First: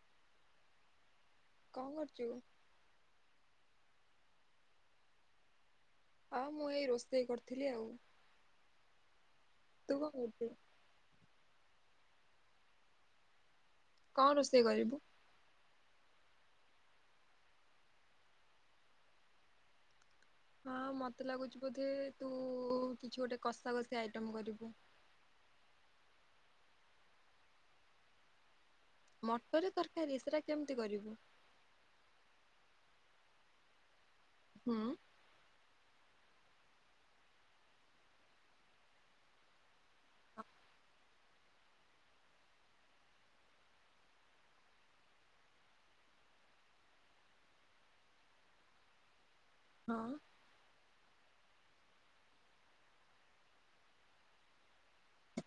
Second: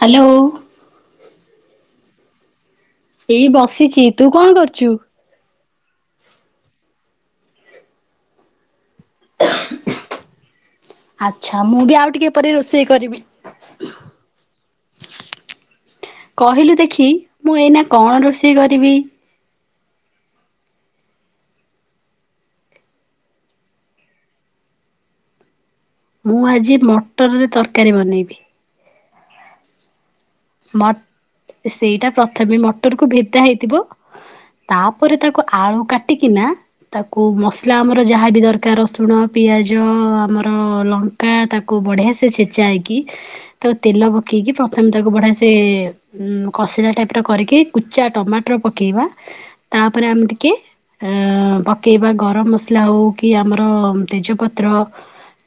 Hello. କଁ କରୁଚୁ? ଏଇ ବସିଛି ତୁ କଣ କରୁଚୁ? ହଁ ମୁଁ ଏଇ ରୋଷେଇ କରଥିଲି ଆଉ। ହ [unintelligible] ତୁ ଙ୍କ କରୁଚୁ? ଆଛା ମୁଁ ବି ଆଉ ଟିକେପରେ ରୋଷେଇ କରିବି। କଁ ରୋଷେଇ କରିବୁ? କହିଲୁ ଦେଖି ମୁଁ ଏଇନା କଁ ରୋଷେଇ କରିବି? ହଁ ମତେ ଲାଗୁଚି ବୋଧେ ତୁ କିଛି ଗୋଟେ କଷା କଷି ଆଇଟମ୍ କରିବୁ। ମୁଁ ଆଜି ମଟରରେ ତରକାରୀ ବନେଇବି। ମଟରରେ ତରକାରୀ ସେରାା କେମିତି ମ କରିବୁ? ସେଇଟା ପ୍ରଥମେ ମଟରକୁୁ ଭେଦା ହେଇଥିବ ହୁଁ। ତାପରେ ତାକୁ ଆଳୁ କାଟି କଟିକିନା ତାକୁ ମସଲା ଆମର ଯାହାବି ଦରକାର ରସୁଣ ପିଆଜ ଆମର ଲ କା ତାକୁ ବଢିଆ ସେ ଛେଚାହେଇକି ତାକୁ ତେଲ ପକେଇକି ପ୍ରଥମେ ତାକୁ ବଢିଆ ସେ କଷିଲା ଟାଇପିର କରିକି କୁଚା ଟମାଟର ପକେଇବା ତାପରେ ହଁ ଆମେ କି ଅ ପକେଇବା ଗରମ ମସଲା ଓ କି ଆମର ତେଜ ପତ୍ର।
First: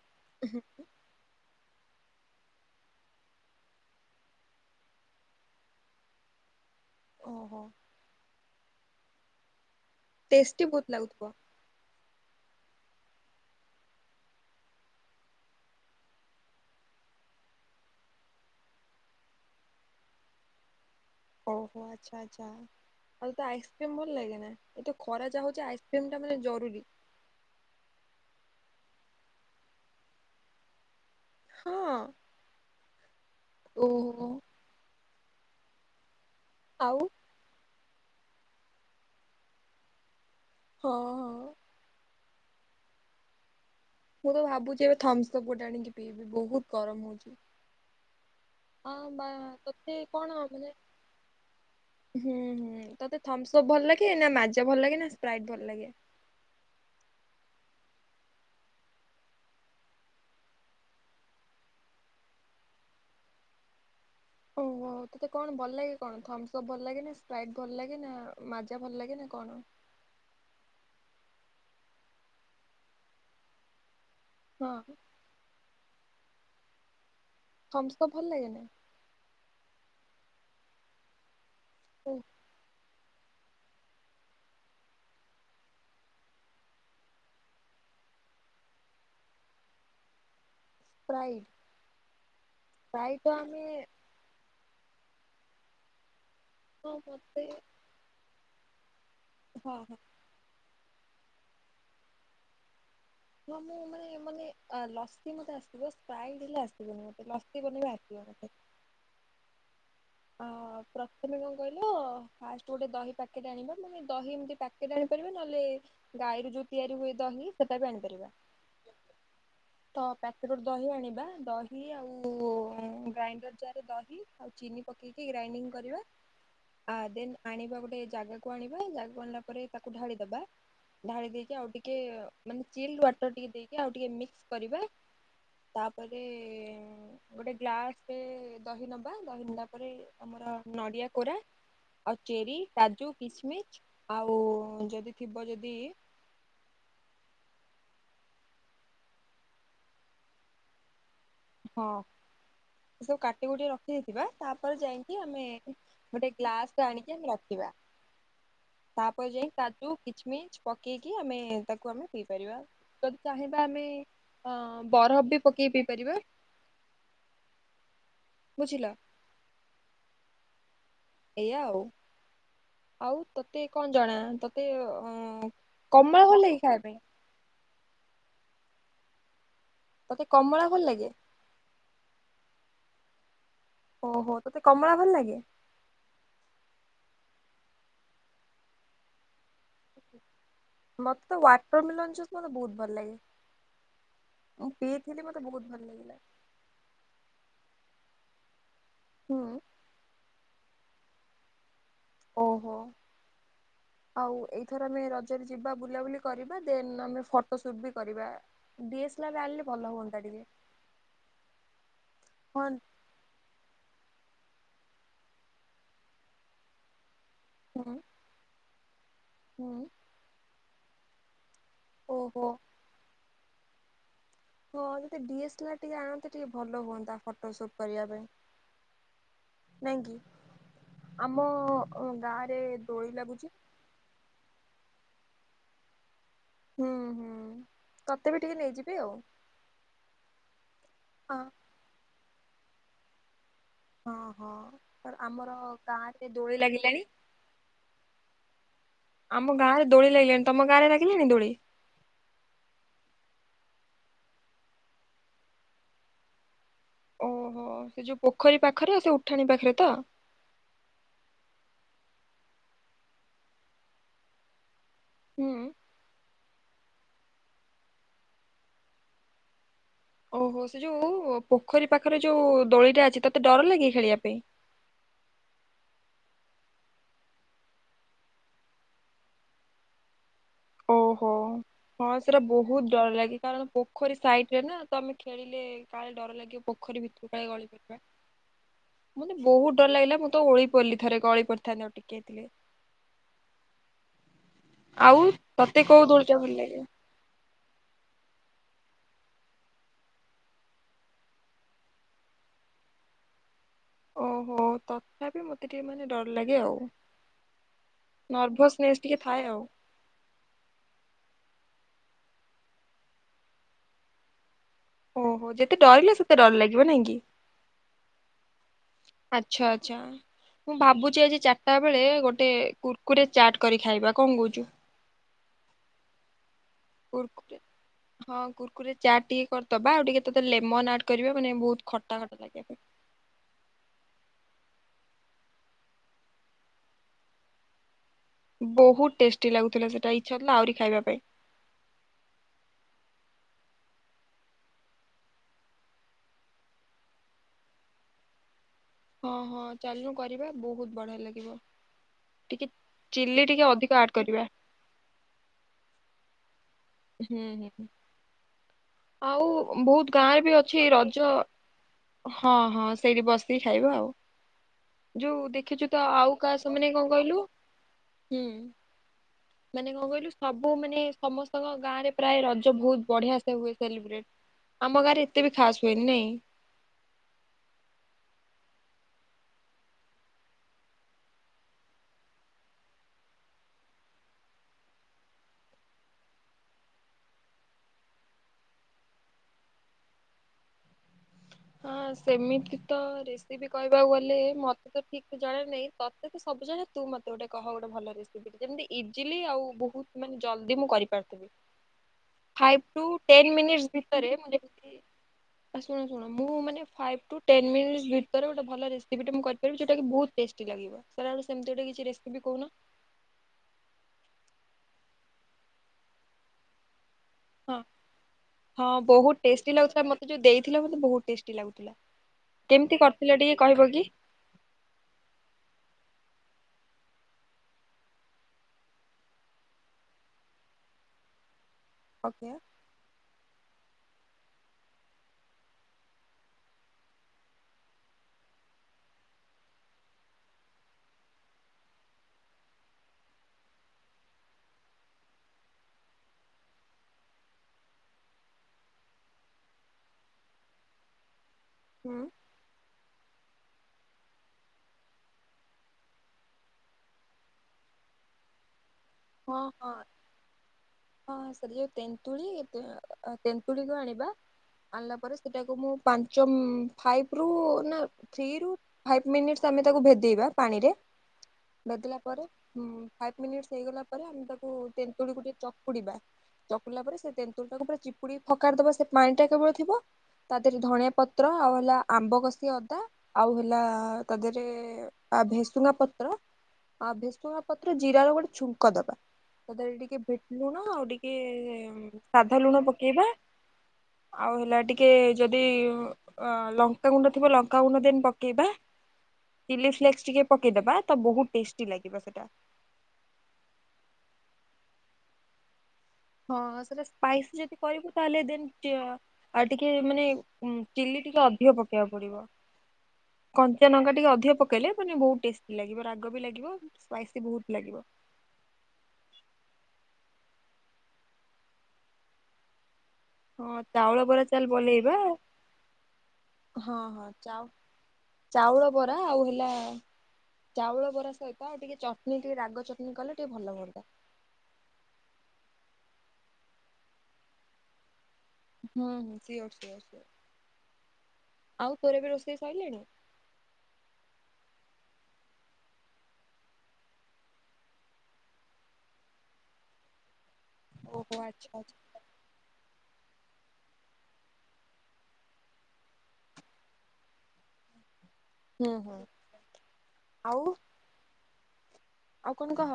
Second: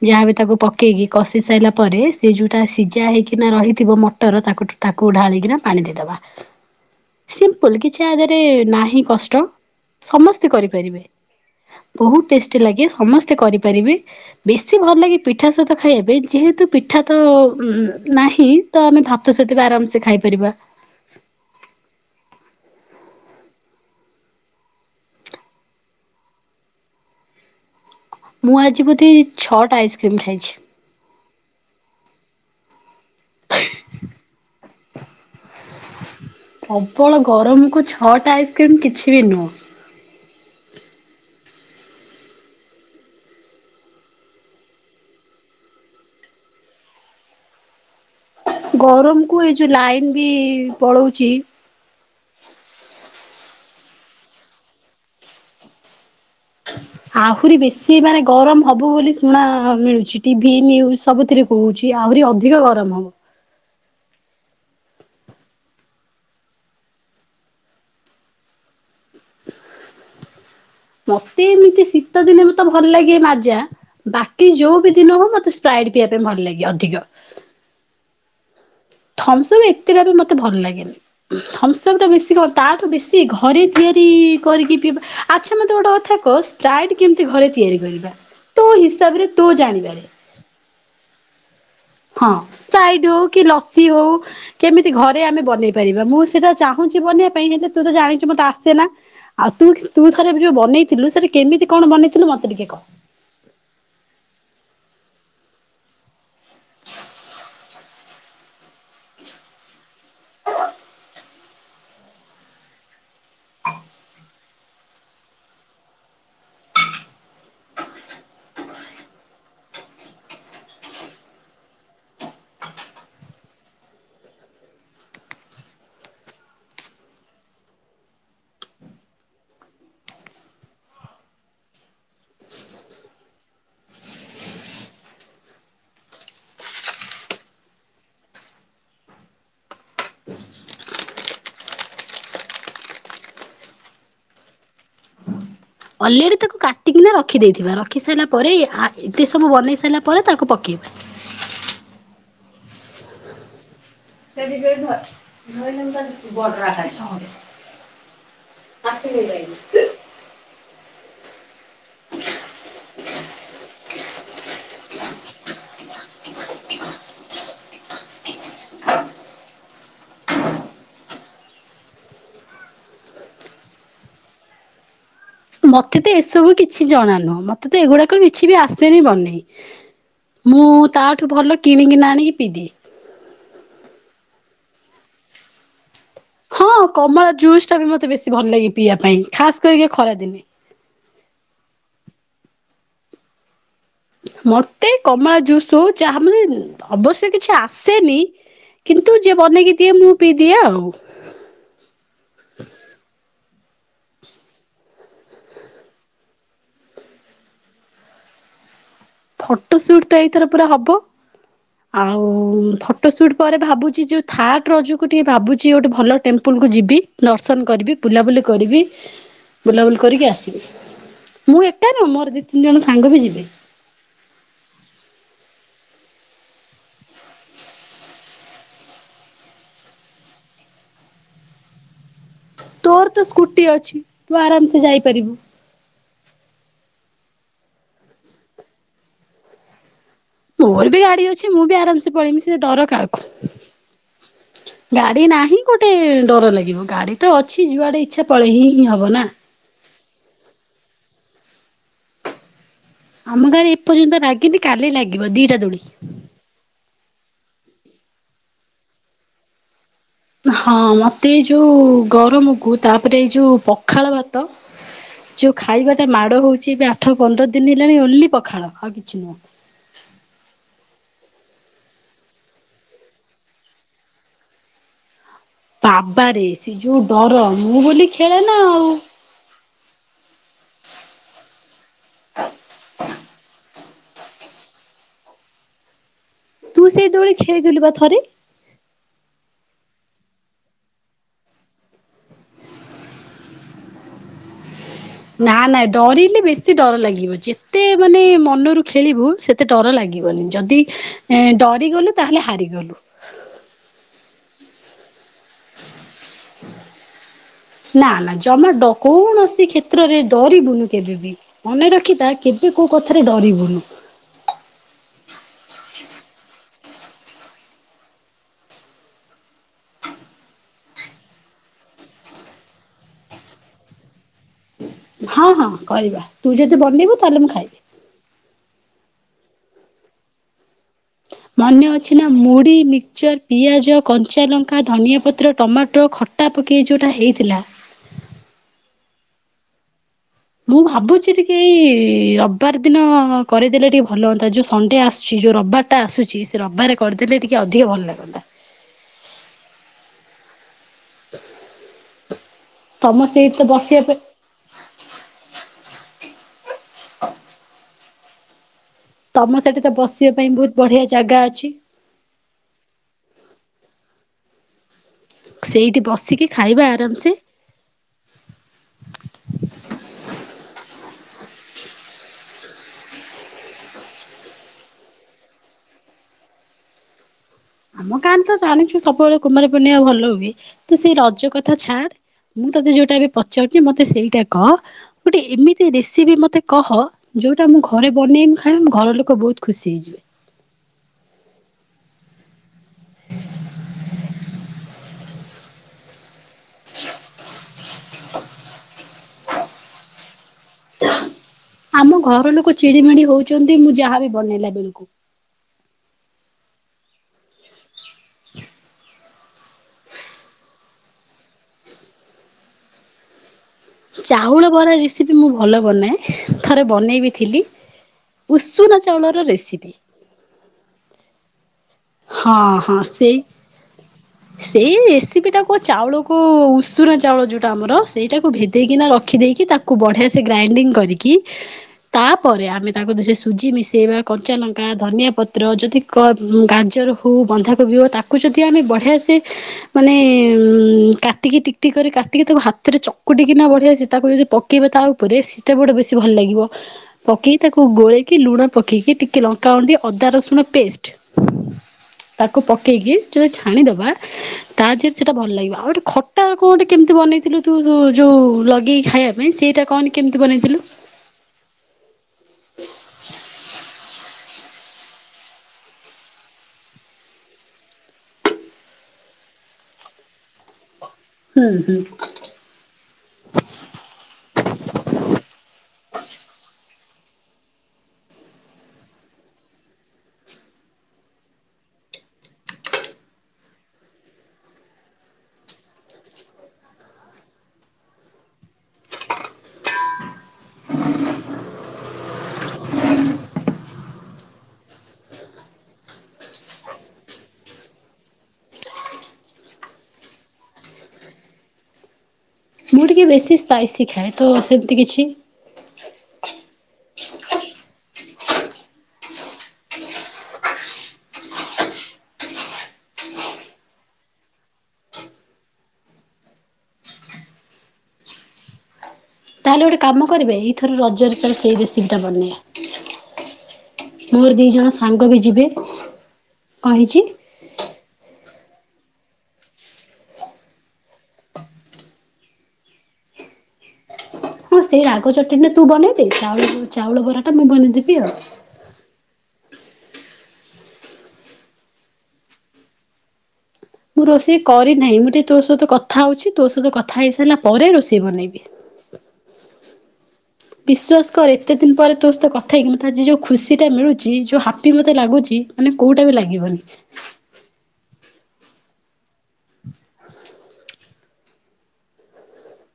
ଯାହାବି ତାକୁ ପକେଇକି କଷି ସାରିଲା ପରେ ସେ ଯୋଉଟା ସିଝା ହେଇକିନା ରହିଥିବ ମଟର ତାକୁ ତାକୁ ଢାଳିକିନା ପାଣି ଦେଇଦବା ଓହୋ ସିମ୍ପଲ୍ କି କିଛି ଆଦିଅରେ ନାହିଁ କଷ୍ଟ ସମସ୍ତେ ଟେଷ୍ଟି ବହୁତ କରିପାରିବେ। ଲାଗୁଥିବ। ବହୁତ ଟେଷ୍ଟି ଲାଗେ ସମସ୍ତେ କରିପାରିବେ। ବେଶୀ ଭଲ ଲାଗେ ପିଠା ସହିତ ଖାଇବା ପାଇଁ ଯେହେତୁ ପିଠା ତ ନାହିଁ ତ ଆମେ ଭାତ ସହିତ ଥିବ ଆରାମସେ ଖାଇପାରିବା। ଓହୋ ଆଚ୍ଛା ଆଚ୍ଛା। ଆଉ ତେତ ଆଇସକ୍ରିମ ଭଲ ଲାଗେ ନା ଏତେଖରା ଯାହା ହେଉଛି ଆଇସ୍କ୍ରିମ ଟା ମାନେ ଜରୁରୀ। ମୁଁ ଆଜି ବୋଧେ ଛଅଟା ଆଇସ୍କ୍ରିମ୍ ଖାଇଚି। ହଁ ଓହୋ। ଆଉ ପ୍ରବଳ ଗରମକୁ ଛଅଟା ଆଇସ୍କ୍ରିମ୍ କିଛି ବି ନୁହଁ। ଓ ହୋ। ମୁଁ ତ ଭାବୁଚି ଏବେ ଥମ୍ସ ଅପ୍ ଗୋଟେ ଆଣିକି ପିଇବି ବୋହୁତୁ ଗରମ ହଉଚି। ଗରମକୁ ଏ ଯୋଉ ତତେ ଲାଇନ୍ ବି କଣ ମାନେ ପଳାଉଚି। ହୁଁ ହୁଁ ତତେ ଥମ୍ସ ଅପ୍ ଭଲ ଲାଗେ ନା ମାଜ ଭଲ ଲାଗେ ନା ସ୍ପ୍ରାଇଟ୍ ଭଲ ଲାଗେ? ହ [unintelligible] ଆହୁରି ବେଶୀ ମାନେ ଗରମ ହବ ବୋଲି ଶୁଣା ମିଳୁଚି ଟିଭି ନିୟୁଜ୍ ସବୁଥିରେ ହୋଉଚି ଆହୁରି ଅଧିକ ଗରମ ହବ। ଓହୋ ତତେ କଣ ଭଲ ଲାଗେ କଣ ଥମ୍ସ ଅପ୍ ଭଲ ଲାଗେ ନା ସ୍ପ୍ରାଇଟ୍ ଭଲ ଲାଗେ ନା ମାଜା ଭଲ ଲାଗେ ନା କଣ? ମତେ ଏମିତି ଶୀତ ଦିନେ ମତେ ଭଲ ଲାଗେ ମାଜା ବାକି ହଁ ଯୋଉ ବି ଦିନ ହୋଉ ମତେ ଫ୍ରାଇଡ୍ ପିଇବା ପାଇଁ ଭଲ ଲାଗେ ଅଧିକ। ଥମ୍ସପ୍ ଭଲ ଲାଗେନି? ଥମ୍ସପ୍ ଏତେଟା ବି ମତେ ଭଲ ଲାଗେନି ଥମ୍ସପ୍ ଟା ଓ ବେଶୀ କ ତା ବେଶୀ ଘରେ ତିଆରି କରିକି ପିଇବା ଆଚ୍ଛା ମୋତେ ଗୋଟେ କଥା କହ ଷ୍ଟାଇଟ୍ କେମିତି ଘରେ ତିଆରି କରିବା ତୋ ହିସାବ ରେ ତୁ ଜାଣିବାରେ ଫ୍ରାଇଟ୍ ହଁ ଷ୍ଟାଇଡ ହଉ କି ଲସି ହଉ କେମିତି ଘରେ ଆମେ ବନେଇ ପାରିବା ମୁଁ ସେଇଟା ହଁ ଚାହୁଁଛି ବନେଇବା ମତେ ପାଇଁ ହେଲେ ତୁ ତ ଜାଣିଛୁ ମତେ ଆସେ ନା ଆଉ ତୁ ହଁ ହଁ ତୁୁ ଥରେ ଯଉ ବନେଇଥିଲୁ ସେଟି କେମିତି କଣ ବନେଇଥିଲୁ ମତେ ଟିକେ କହ? ହଁ -ମୁଁ ମାନେ- ମାନେ ଲସି ମତେ ଆସିବ ସ୍ପାଇ ଲା ଆସିବନି ମତେ ଲସି ବନେଇବା ଆସିବ ମୋତେ। ଅ ପ୍ର ତମେ କଣ କହିଲ ଫାଷ୍ଟ୍ ଗୋଟେ ଦହି ପ୍ୟାକେଟ୍ ଆଣିବ ମାନେ ଦହି ଏମତି ପ୍ୟାକେଟ୍ ଆଣିପାରିବ ନହେଲେ ଗାଈରୁ ଯଉ ତିଆରି ହୁଏ ଦହି ସେଟା ବି ଆଣିପାରିବ। ତ ପ୍ୟାକେଟ୍ ରୁ ଦହି ଆଣିବା ଦହି ଆଉ ଗ୍ରାଇଣ୍ଡର୍ ଜାର୍ ରେ ଦହି ଆଉ ଚିନି ପକେଇକି ଗ୍ରାଇଣ୍ଡିଙ୍ଗ୍ କରିବା ଆ ଦେନ୍ ଆଣିବା ଗୋଟେ ଜାଗାକୁ ଆଣିବା ଜାଗାକୁ ଆଣିଲା ପରେ ତାକୁ ଢାଳିଦବା ଢାଳି ଦେଇକି ଆଉ ଟିକେ ମାନେ ଚିଲ୍ ୱାଟର୍ ଟିକେ ଦେଇକି ଆଉ ଟିକେ ମିକ୍ସ୍ କରିବା ତାପରେ ଗୋଟେ ଗ୍ଲାସ୍ ରେ ଦହି ନବା ଦହି ନେଲା ତାପରେ ଆମର ନଡିଆ କୋରା ଆଉ ଚେରି, କାଜୁ, କିସ୍ ମିଚ୍ ଆଉ ଯଦି ଥିବ ଯଦି ଅଲରେଡ଼ି ତାକୁ କାଟିକିନା ରଖିଦେଇଥିବା ରଖିସାରିଲା ପରେ ଇଏ-ଆ-ଏତେ ସବୁ ବନେଇ ସାରିଲା ପରେ ତାକୁ ପକାଇବା। ହଁ ସବୁ କାଟି କୁଟି ରଖ୍ ଖି ଦେଇଥିବା ତାପରେ ଯାଇକି ଆମେ ଗୋଟେ ଗ୍ଲାସ୍ ଟା ଆଣିକି ଆମେ ରଖିବା। ତାପରେ ଯାଇ କାଜୁ, କିଚ୍ ମିଚ୍ ପକେଇକି ଆମେ ତାକୁ ଆମେ ପିଇ ପାରିବା। ଯଦି ଚାହିଁବା ଆମେ ଅ- ବରଫ୍ ବି ପକେଇ ପିଇ ପାରିବା। ବୁଝିଲ। ଏଇଆ ଆଉ। ଆଉ ତତେ କଣ ଜଣା ତତେ ଅ ମତେ ତ କମଳା ଭଲ ଏସବୁ ଲାଗେ ଖାଇବା କିଛି ଜଣା ନୁହଁ ମତେ ତ ଏଗୁଡାକ କିଛି ବି ଆସେନି ବନେଇ। ପାଇଁ ତତେ କମଳା ମୁଁ ଭଲ ଲାଗେ ତାଠୁ ଭଲ କିଣିକିନା ଆଣିକି ପି ଦିଏ। ଓହୋ ତତେ କମଳା ଭଲ ଲାଗେ? ହଁ କମଳା ଜୁସ୍ ଟା ବି ମତେ ବେଶି ଭଲ ଲାଗେ ପିଇବା ପାଇଁ ଖାସ୍ କରିକି ଖରା ଦିନେ। ମତେ ତ ୱାଟରମେଲନ୍ ଜୁସ୍ ମତେ ବହୁତ୍ ଭଲ ଲାଗେ। ମୁଁ ମତେ ପିଇଥିଲି କମଳା ମତେ ବହୁତ ଜୁସ୍ ଭଲ ହଉ ଲାଗିଲା ଯାହା ମତେ ଅବଶ୍ୟ କିଛି ଆସେନି କିନ୍ତୁ ଯିଏ ହୁଁ ବନେଇକି ଦିଏ ମୁଁ ପିଇଦିଏ ଆଉ। ଓହୋ। ଆଉ ଏଇଥର ଆମେ ରଜରେ ଯିବା ବୁଲାବୁଲି କରିବା ଦେନ୍ ଆମେ ଫଟୋ ସୁଟ୍ ବି କରିବା। ଡି ଏସ୍ ଏଲ୍ ଆର୍ ଆଣିଲେ ଫଟୋ ଭଲ ସୁଟ୍ ତ ହୁଅନ୍ତା ଟିକେ ଏଇଥର ପୁରା ହବ ଆଉ ହଁ ଫ ଫଟୋ ସୁଟ୍ ପରେ ଭାବୁଚି ଯଉ ଥାଡ୍ ରଜକୁ ଟିକେ ଭାବୁଚି ଗୋଟେ ଭଲ ଟେମ୍ପୁଲ୍ କୁ ଯିବି। ଦର୍ଶନ ହୁଁ। କରିବି ବୁଲାବୁଲି କରିବି ହୁଁ ବୁଲାବୁଲି କରିକି ଆସିବି ମୁଁ ଏ କ ନୁହଁ ମୋର ଓହୋ ଦି ତିନି ଜଣ ସାଙ୍ଗ ବି ଯିବେ। ହଁ ଯଦି ଡିଏସ୍ଏଲାର୍ ଟିକେ ଆଣନ୍ତେ ଟିକେ ଭଲ ହୁଅନ୍ତା ଫଟୋ ସୁଟ୍ କରିବା ପାଇଁ। ନାଇଁ କି। ଆମ ଓ ଗାଁ ରେ ଦୋଳି ତୋର୍ ତ ଲାଗୁଛି। ସ୍କୁଟି ଅଛି ତୁ ଆରାମ୍ ସେ ଯାଇପାରିବୁ। ହୁଁ- ହୁଁ ତତେ ବି ଟିକେ ନେଇଯିବି ଆଉ। ମୋର୍ ବି ଗାଡି ଅଛି ହଁ ମୁଁ ବି ଆରାମ୍ ସେ ପଳେଇବି ସେ ଡର କାହାକୁ। ହଁ ହଁ। ଗାଡି ଆମର ନାହିଁ ଗୋଟେ ଗାଁରେ ଡର ଦୋଳି ଲାଗିବ ଲାଗିଲାଣି। ଗାଡି ତ ଅଛି ଯୁଆଡେ ଇଚ୍ଛା ପଳେଇ ହିଁ -ହିଁ ହବ ନା। ଆମ ଗାଁରେ ଦୋଳି ଲାଗିଲାଣି। ତମ ଗାଁରେ ଲାଗିଲଣି ଦୋଳି? ଆମ ଗାଁରେ ଏପର୍ଯ୍ୟନ୍ତ ଲାଗିନି କାଲି ଲାଗିବ ଦି ଟା ଦୋଳି। ଓହୋ ସେ ଯଉ ପୋଖରୀ ପାଖରେ ସେ ଉଠାଣି ପାଖରେ ତ? ହଁ ମତେ ଏଇ ଯୋଉ ଗରମ୍ କୁ ତାପରେ ଏଇ ଯୋଉ ପଖାଳ ଭା ତ ହୁଁ ଯେଉ ଖାଇବାଟା ମାଡ଼ ହଉ ସିଏ ବି ଆଠ ପନ୍ଦର ଦିନ ହେଲାଣି ଓନ୍ଲି ପଖାଳ ଆଉ କିଛି ନୁହଁ। ଓହୋ ସେ ଯେଉ ପୋଖରୀ ପାଖରେ ଯେଉ ଦୋଳିଟା ଅଛି ତତେ ଡର ଲାଗେ ଖେଳିବା ପାଇଁ? ବାବାରେ ସେ ଯେଉ ଡର ମୁଁ ବୋଲି ଖେଳେ ନା ଆଉ। ଓହୋ। ହଁ ସେଟା ବହୁତ ଡର ଲାଗେ କାରଣ ପୋଖରୀ ସାଇଡ ରେ ନା ତ ମେ ଖେଳିଲେ କାଳେ ଡର ଲାଗି ତୁ ସେଇ ଦୋଳି ଖେଳିଦେଲୁ ପା ଥରେ। ମତେ ବହୁତ ଡର ଲାଗିଲା ମୁଁ ତ ଓଳି ପଡିଲି ଥରେ ଗଳି ପଡିଥାନ୍ତି ଆଉ ଟିକେ ହେଇଥିଲେ। ଆଉ ନା ତତେ ନାାଇଁ କୋଉ ଦୋଳିଟା ଡରିଲେ ଭଲ ବେଶୀ ଲାଗେ ଡର ଲାଗିବ ଯେ କେତେ ମାନେ ମନରୁ ଖେଳିବୁ ସେତେ ଡର ଲାଗିବନି ଯଦି ଏଁ ଡରି ଗଲୁ ତାହେଲେ ହାରିଗଲୁ। ଓହୋ ତ୍ ଏହାବି ମୋତେ ଟିକେ ମାନେ ଡର ଲାଗେ ଆଉ ନର୍ଭସନେସ୍ ଟିକେ ଥାଏ ଆଉ। କେତ୍ରରେ ଡରିବୁନୁ କେବେ ବି ମନେ ରଖିଥା କେବେ କୋଉ କଥାରେ ଡରିବୁନୁ। ଓହୋ ଯେତେ ଡରିଲେ ସେତେ ଡର ଲାଗିବ ନାଇଁ କି? ଆଚ୍ଛା ଆଚ୍ଛା। ମୁଁ ଭାବୁଛି ଆଜି ଚାରିଟା ବେଳେ ଗୋଟେ କୁର୍କୁରେ ଚାଟ୍ କରି ଖାଇବା କଣ କହୁଛୁ? ହଁ ହଁ କରିବା ତୁ ଯଦି ବନେଇବୁ ତାହେଲେ ମୁଁ କୁୁରକୁରେ ଖାଇବି। ହଁ କୁରୁକୁରେ ଚାଟ ଟିକେ କରିଦବା ଆଉ ଟିକେ ତତେ ଲେମନ ଆଡ ମନେ ଅଛି ନା ମୁଢ଼ି ମିକଚର୍ ପିଆଜ କଞ୍ଚା ଲଙ୍କା ଧନିଆ ପତ୍ର ଟମାଟୋ ଖଟା ପକାଇ ଯେଉଁଟା ହେଇଥିଲା। ବହୁତ ଟେଷ୍ଟି ଲାଗୁଥିଲା ସେଟାଇ। ମୁଁ ଭାବୁଛି ଟିକ୍ ଏଇ ରବିବାର ଦିନ କରିଦେଲେ ଟିକିଏ ଭଲ ହୁଅନ୍ତା ଯେଉଁ ସଣ୍ଡେ ଆସୁଛି ଯେଉଁ ରବିବାରଟା ଆସୁଛି। ରବାରେ କରିଦେଲେ ଟିକେ ଅଧିକ ଭଲ ଲାଗନ୍ତା। ହଁ ହଁ ଚାଲନୁ କରିବା ବହୁତ ବଢିଆ ଲାଗିବ। ଟିକେ ତମ ଚିଲ୍ଲି ସେଇଠି ତ ଟିକେ ଅଧିକ ବସିବା ଆଡ଼୍ ପାଇଁ କରିବା। ହୁଁ ହୁଁ। ଆଉ ତମ ସେଠି ତ ବହୁତ ବସିବା ଗାଁରେ ପାଇଁ ବି ବହୁତ ଅଛି ବଢିଆ ରଜ। ଜାଗା ଅଛି। ହଁ ହଁ ସେଇଠି ବସିକି ଖାଇବ ଆଉ। ଯୋଉ ଦେଖିଛୁ ସେଇଠି ତ ଆଉ ବସିକି କାହା ଖାଇବା ସମାନେ କଣ ଆରାମସେ। କହିଲୁ? ହୁଁ ମାନେ କଣ କହିଲୁ ସବୁ ମାନେ ସମସ୍ତ। ତାଙ୍କ ଗାଁରେ ପ୍ରାୟ ରଜ ବହୁତ ବଢିଆ ସେ ହୁଏ ସେଲିବ୍ରେଟ ଆମ ଗାଁରେତେ ବି ଖାସ ହୁଏନି ନାଇଁ। ଆମ ଗାଁରେ ତ ଜାଣିଛୁ ସବୁବେଳେ କୁମାର ପୂର୍ଣିମା ଭଲ ହୁଏ ତୁ ସେଇ ରଜ କଥା ଛାଡ। ମୁଁ ତୋତେ ଯୋଉଟା ବି ପଚାରୁଛିି ମତେ ସେଇଟା କହ ଗୋଟେ ଏମିତି ରେସିବି ମତେ କହ? ଯୋଉଟା ମୁଁ ଘରେ ବନେଇମି ଖାଇମି ଘର ଲୋକ ବହୁତ ଖୁସି ହେଇଯିବେ। ହଁ ସେମିତି ତ ରେସିପି କହିବାକୁ ଗଲେ ମତେ ତ ଠିକ୍ ଜଣା ନାଇଁ ତତେ ତ ସବୁ ଜଣା ତୁ ମୋତେ ଗୋଟେ କହ ଗୋଟେ ଭଲ ରେସିପି ଯେମିତି ଇଜିଲି ଆଉ ବହୁତ ମାନେ ଜଲ୍ଦି ମୁଁ କରିପାରଥିବି ଆମ ଘର ଲୋକ ଫାଇଫ ଟୁ ଚିଡିମିଡି ଟେନ ହଉଛନ୍ତି ମିିନିଟସ ମୁଁ ଯାହାବି ଭିତରେ ମୁ ବନେଇଲା ଯେମିତି ବେଳକୁ। ଫାସ୍ ଶୁଣ ମୁଁ ମାନେ ଫାଇଭ୍ ଟୁ ଟେନ୍ ମିନିଟ୍ସ୍ ଭିତରେ ଗୋଟେ ଭଲ ରେସିପି ଟେ ମୁଁ କରିପାରିବି ଜଉଟା ବହୁତ ଟେଷ୍ଟି ଲାଗିବ ସାର୍ ଆଉ ସେମିତି ଗଟେ କିଛି ରେସିିପି କହୁନ ଚାଉଳ ବରା ରେସିପି ମୁଁ ଭଲ ବନାଏ ଥରେ ବନେଇବି ଥିଲି ହଁ ଉଷୁନା ଚାଉଳର ରେସିପି ସେ ଯୋଉ ଦେଇଥିଲେ ମୋତେ ବହୁତ ଟେଷ୍ଟି ଲାଗୁଥିଲା ହଁ ହଁ କେମିତି ସେଇ କରିଥିଲେ ଟିକେ କହିବ କି? ସେଇ ରେସିପି ଟା କ ଚାଉଳ କ ଉସୁନା ଚାଉଳ ଯୋଉଟା ଆମର ସେଇଟାକୁ ଭେଦେଇକିନା ରଖ ରଖି ଦେଇେକି ତାକୁ ବଢ଼ିଆ ସେ ଗ୍ରାଇଣ୍ଡିଂ କରିକି ଓକେ ତାପରେ ଆମେ ତାକୁ ଦେହରେ ସୁଜି ମିଶାଇବା କଞ୍ଚା ଲଙ୍କା ଧନିଆ ପତ୍ର ଯଦି କ ଗ ଜର ହେଉ ବନ୍ଧାକୋବି ହେ ତାକୁ ଯଦି ଆମେ ବଢ଼ିଆ ସେ ମାନେ କାଟିକି ଟି କୁଟି କରି କାଟିକି ତାକୁ ହାତରେ ଚକୁଟିକିନା ବଢିଆ ତାକୁ ଯଦି ପକେଇବା ତା ଉପରେ ସେଇଟା ଗୋଟେ ବେଶୀ ଭଲ ଲାଗିବ ପକେଇ ତାକୁ ଗୋଳେଇକି ଲୁଣ ପକେଇକି ଟିକିଏ ଲଙ୍କା ଗୁଣ୍ଡ ଟିକେ ଅଦା ରସୁଣ ପେଷ୍ଟ ହୁଁ ତାକୁ ପକାଇକି ଯଦି ଛାଣିଦେବା ତା ଦେହରେ ସେଟା ଭଲ ଲାଗିବ ଆଉ ଗୋଟେ ଖଟା କଣ ଗୋଟେ କେମିତି ବନେଇଥିଲୁ ତୁ ଯୋଉ ଯୋଉ ଲଗେଇକି ଖାଇବା ଇଁ ହଁ ସେଇଟା ହଁ କହନି କେମିତି ବନେଇଥିଲୁ ହଁ ସେଠି ଯୋଉ ତେନ୍ତୁଳି ଅ ତେନ୍ତୁଳିକୁୁ ଆଣିବା ଆଣିଲା ପରେ ସେଟାକୁ ମୁଁ ପାଞ୍ଚ ମ ଫାଇଭରୁ ନା ଥ୍ରି ରୁ ଫାଇଭ ମିନିଟ ଆମେ ତାକୁ ଭେଦେଇବା ପାଣିରେ ହୁଁ ହୁଁ। ଭେଦିଲା ପରେ ଫାଇଭ ମିନିଟ ହେଇଗଲା ପରେ ଆମେ ତାକୁ ତେନ୍ତୁଳି କୁ ଟିକେ ଚ ଚକୁଡିବା ଚକୁଡିଲା ପରେ ସେ ତେନ୍ତୁଳିଟାକୁ ପୁରା ଚିପୁଡିକି ଫକାରି ଦବା ସେ ପାଣି ଟା କେବଳ ଥିବ ତା ଦେହରେ ଧଣିଆ ପତ୍ର ଆଉ ହେଲା ଆମ୍ବ କଷି ଅଦା ଆଉ ହେଲା ତା ଦେହରେ ଆ ଭେସୁଙ୍ଗା ପତ୍ର ଆଉ ଭେସୁଙ୍ଗା ପତ୍ର ଜୀରା ର ଗୋଟେ ଛୁଙ୍କ ଦବା ମୋତେ ଏଥି ଟିକେ ଭେ ଲୁଣ ଆଉ ଟିକେ ସାଧା ଲୁଣ ପକେଇବା ଆଉ ହେଲା ଟିକେ ଯଦି ଅ ଲଙ୍କାଗୁଣ୍ଡ ଥିବ ଲଙ୍କାଗୁଣ୍ଡ ଦେନ୍ ପକେଇବା ଚିଲି ଫ୍ଲେକ୍ସ ଟିକେ ପକେଇଦବା ତ ବହୁତ ଟେଷ୍ଟି ଲାଗିବ ସେଟା ମୁଁ ଟିକେ ବେଶୀ ସ୍ପାଇସି ଖାଏ ତ ସେମିତି କିଛି ହଁ ସେଟା ସ୍ପାଇସ୍ ଯଦି କରିବୁ ତାହେଲେ ଦେନ୍ ଆଉ ଟିକେ ମାନେ ଚିଲି ଟିକେ ଅଧିକ ପକେଇବାକୁ ପଡିବ। କଞ୍ଚା ଲଙ୍କା ଟିକେ ଅଧିକ ପକେଇଲେ ମାନେ ବହୁତ ଟେଷ୍ଟି ଲାଗିବ ରାଗ ବି ଲାଗିବ। ସ୍ପାଇସି ବହୁତ ଲାଗିବ। ତାହେଲେ ଗୋଟେ କାମ କରିବେ ଏଇଥର ରଜରେ ସେଇ ରେସିପି ଟା ହଁ ବନେଇବା ଚାଉଳ ବରା ମୋର ଚାଲ ଦି ଜଣ ବନେଇବା ସାଙ୍ଗ ବି ଯିବେ କଣ ହଁ ହେଇଛି ହଁ ଚାଉ ଚାଉଳ ବରା ଆଉ ହେଲା ଚାଉଳ ବରା ସହିତ ଆଉ ଟିକେ ଚଟନି ଟିକେ ରାଗ ଚଟଣି କଲେ ଟିକେ ଭଲ ହୁଅନ୍ତା। ହଁ ସେଇ ରାଗ ଚଟଣୀଟା ତୁ ବନେଇଦେ ଚ ଚାଉଳ ବରା ଟା ମୁଁ ବନେଇଦେବି ଆଉ ହୁଁ ହୁଁ ସିଓର୍ ସିଓର୍ ସିଓର୍ ଆଉ ପରିବା ରୋଷେଇ ସଇଲାଣି ମୁଁ ରୋଷେଇ କରିନାହିଁ ମୁଁ ଟିକେ ତୋ ସହିତ କଥା ହଉଛି ତୋ ସହିତ କଥା ହେଇସାରିଲା ପରେ ରୋଷେଇ ବନେଇବି [inaudible] [inaudible] ବିଶ୍ୱାସ ଓହୋ କର ଆଚ୍ଛା ଏତେ ଦିନ ଆଚ୍ଛା। ପରେ ତୋ ସହିତ କଥାହେଇକି ମୋତେ ଆଜି ଯୋଉ ଖୁସୀଟା ମିଳୁଛି ଯୋଉ ହାପି ମୋତେ ଲାଗୁଛି ମାନେ କୋଉଟା ବି ଲାଗିବନି। [inaudible] ହୁଁ ହୁଁ ଆଉ ଆଉ କଣ କହ?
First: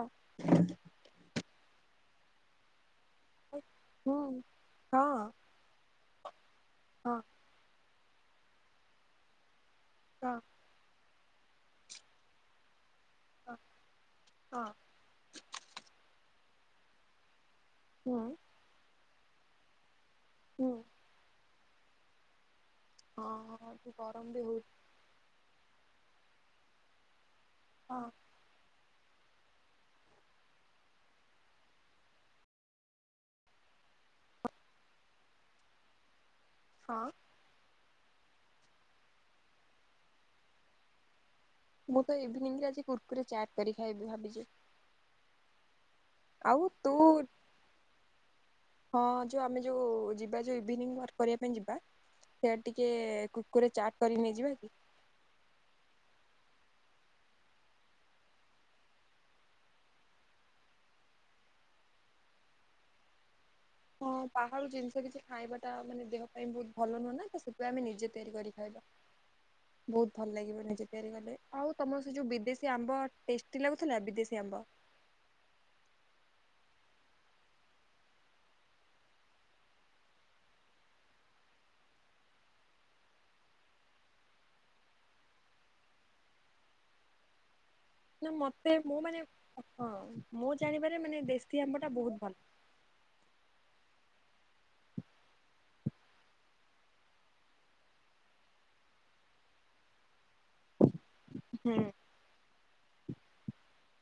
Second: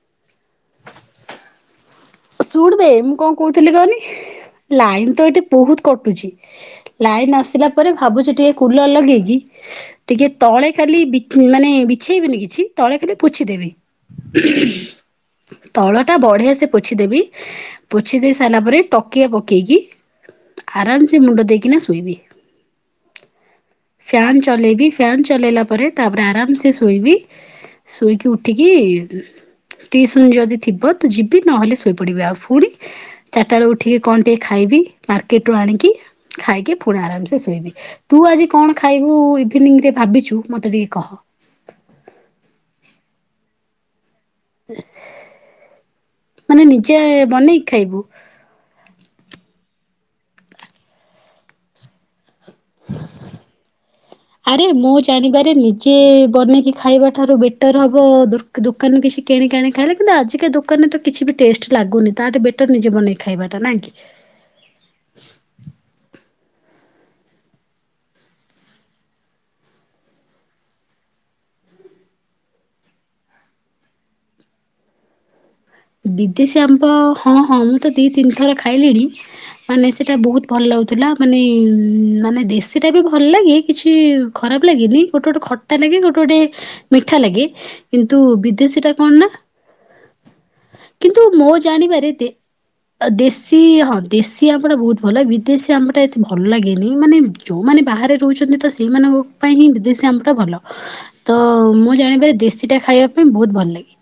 ଶୁଣବେ ମୁଁ କଣ କହୁଥିଲି କହନି ହୁଁ ହଁ ଲାଇନ ତ ଏଠି ବହୁତ କଟୁଚି ହଁ ଲାଇନ ଆସିଲା ପରେ ଭାବୁଛି ଟିକେ କୁଲର ଲଗେଇକି ଟିକେ ହଁ ତଳେ ଖାଲି ବିଛେ ମାନେ ବିଛେଇବେନି କିଛି ତଳେ ଖାଲି ପୁଛି ହଁ ଦେବି ହଁ ତଳଟା ବଢିଆ ସେ ପୋଛିଦେବି ହୁଁ ପୋଛି ଦେଇ ସାରିଲା ପରେ ଟକିଆ ପକେଇକି ହୁଁ ଆରାମ ସେ ମୁଣ୍ଡ ଦେଇକି ନା ଶୋଇବି। ହଁ ହଁ ଯୋଉ ଗରମ ଫ୍ୟାନ୍ ବି ହଉଛି ଚଲେଇବି। ଫ୍ୟାନ୍ ଚଲେଇଲା ପରେ ତାପରେ ଆରାମସେ ଶୋଇବି ହଁ ଶୋଇକି ଉଠିକି ଟିସନ ଯଦି ଥିବ ତ ଯିବି ନହେଲେ ଶୋଇପଡିବି ଆଉ ପୁଣି ଚାରିଟା ବେଳେ ଉଠିକି କଣ ଟିକେ ଖାଇବି ମାର୍କେଟ ରୁ ଆଣିକି ଖାଇକି ପୁଣି ହଁ ଆରାମସେ ଶୋଇବି ତୁ ଆଜି କଣ ଖାଇବୁ ଇଭିନିଂରେ ଭାବିଛୁ ମୋତେ ଟିକେ କହ। ମୁଁ ତ ଇଭିନିଂରେ ଆଜି କୁୁରକୁୁରେ ଚାଟ୍ କରି ଖାଇବି ଭାବିଛି। ମାନେ ଆଉ ତୁ ନିଜେ ବନେଇକି ଖାଇବୁ? ହଁ ଯାଉ ଆମେ ଯୋଉ ଯିବା ଯୋଉ ଇଭିନିଂ ୱାର୍କ କରିବା ପାଇଁ ଯିବା। ସିଆଡ଼େ ଟିକେ କୁରକୁରେ ଚାଟ୍ କରିକି ନେଇଯିବା ଆରେ କି? ମୁଁ ଜାଣିବାରେ ନିଜେ ବନେଇକି ଖାଇବା ଠାରୁ ବେଟର୍ ହବ ଦୋକା ଦୋକାନରୁ କିଛି କିଣିକାଣି ଖାଇଲେ କିନ୍ତୁ ଆଜିକା ଦୋକାନରେ ତ କିଛି ବି ଟେଷ୍ଟ ଲାଗୁନି ତାଠୁ ବେଟର୍ ନିଜେ ବନେଇ ଖାଇବାଟା ନାଇଁ କି? ହଁ ବାହାରୁ ଜିନିଷ କିଛି ଖାଇବା ଟା ମାନେ ଦେହ ପାଇଁ ବହୁତ ଭଲ ନୁହେଁ ନା ତ ସେଥିାଇଁ ଆମେ ନିଜେ ତିଆରି କରି ଖାଇବା। ହ ବହୁତ ଭଲ ଲାଗିବ ନିଜେ ତିଆରି କଲେ ଆଉ ତମର ସେ ଯୋଉ ବିଦେଶୀ ଆମ୍ବ ଟେଷ୍ଟି ଲାଗୁଥିଲା। ବିଦେଶୀ ଆମ୍ବ ବିଦେଶୀଆମ୍ବ, ହଁ ହଁ ମୁଁ ତ ଦି ତିନି ଥର ଖାଇଲିଣି ମାନେ ସେଇଟା ବହୁତ ଭଲ ଲାଗୁଥିଲା। ମାନେ ମାନେ ଦେଶୀଟା ବି ଭଲ ଲାଗେ କିଛି ଖରାପ ଲାଗେନି ଗୋଟେ ଗୋଟେ ଖଟା ଲାଗେ ଗୋଟେ ଗୋଟେ ମିଠା ଲାଗେ। କିନ୍ତୁ ନା ମତେ ବିଦେଶୀ ଟା ମୁଁ କଣ ମାନେ ନା? ହଁ ମୁଁ ଜାଣିପାରେ କିନ୍ତୁ ମାନେ ମୋ ଦେଶୀ ଆମ୍ବ ଟା ଜାଣିବାରେ ବହୁତ ଦେ ଭଲ। ଦେଶୀ ହଁ ଦେଶୀ ଆମ୍ବ ଟା ବହୁତ ଭଲ ବିଦେଶୀ ଆମ୍ବ ଟା ଏତେ ଭଲ ଲାଗେନି। ମାନେ ଯୋଉମାନେ ବାହାରେ ରହୁଛନ୍ତି। ତ ସେଇମାନଙ୍କ ପାଇଁ ହିଁ ବିଦେଶୀ ଆମ୍ବଟା ଭଲ। ତ ହୁଁ। ମୁଁ ଜାଣିବାରେ ଦେଶୀଟା ଖାଇବା ପାଇଁ ବହୁତ ଭଲ ଲାଗେ।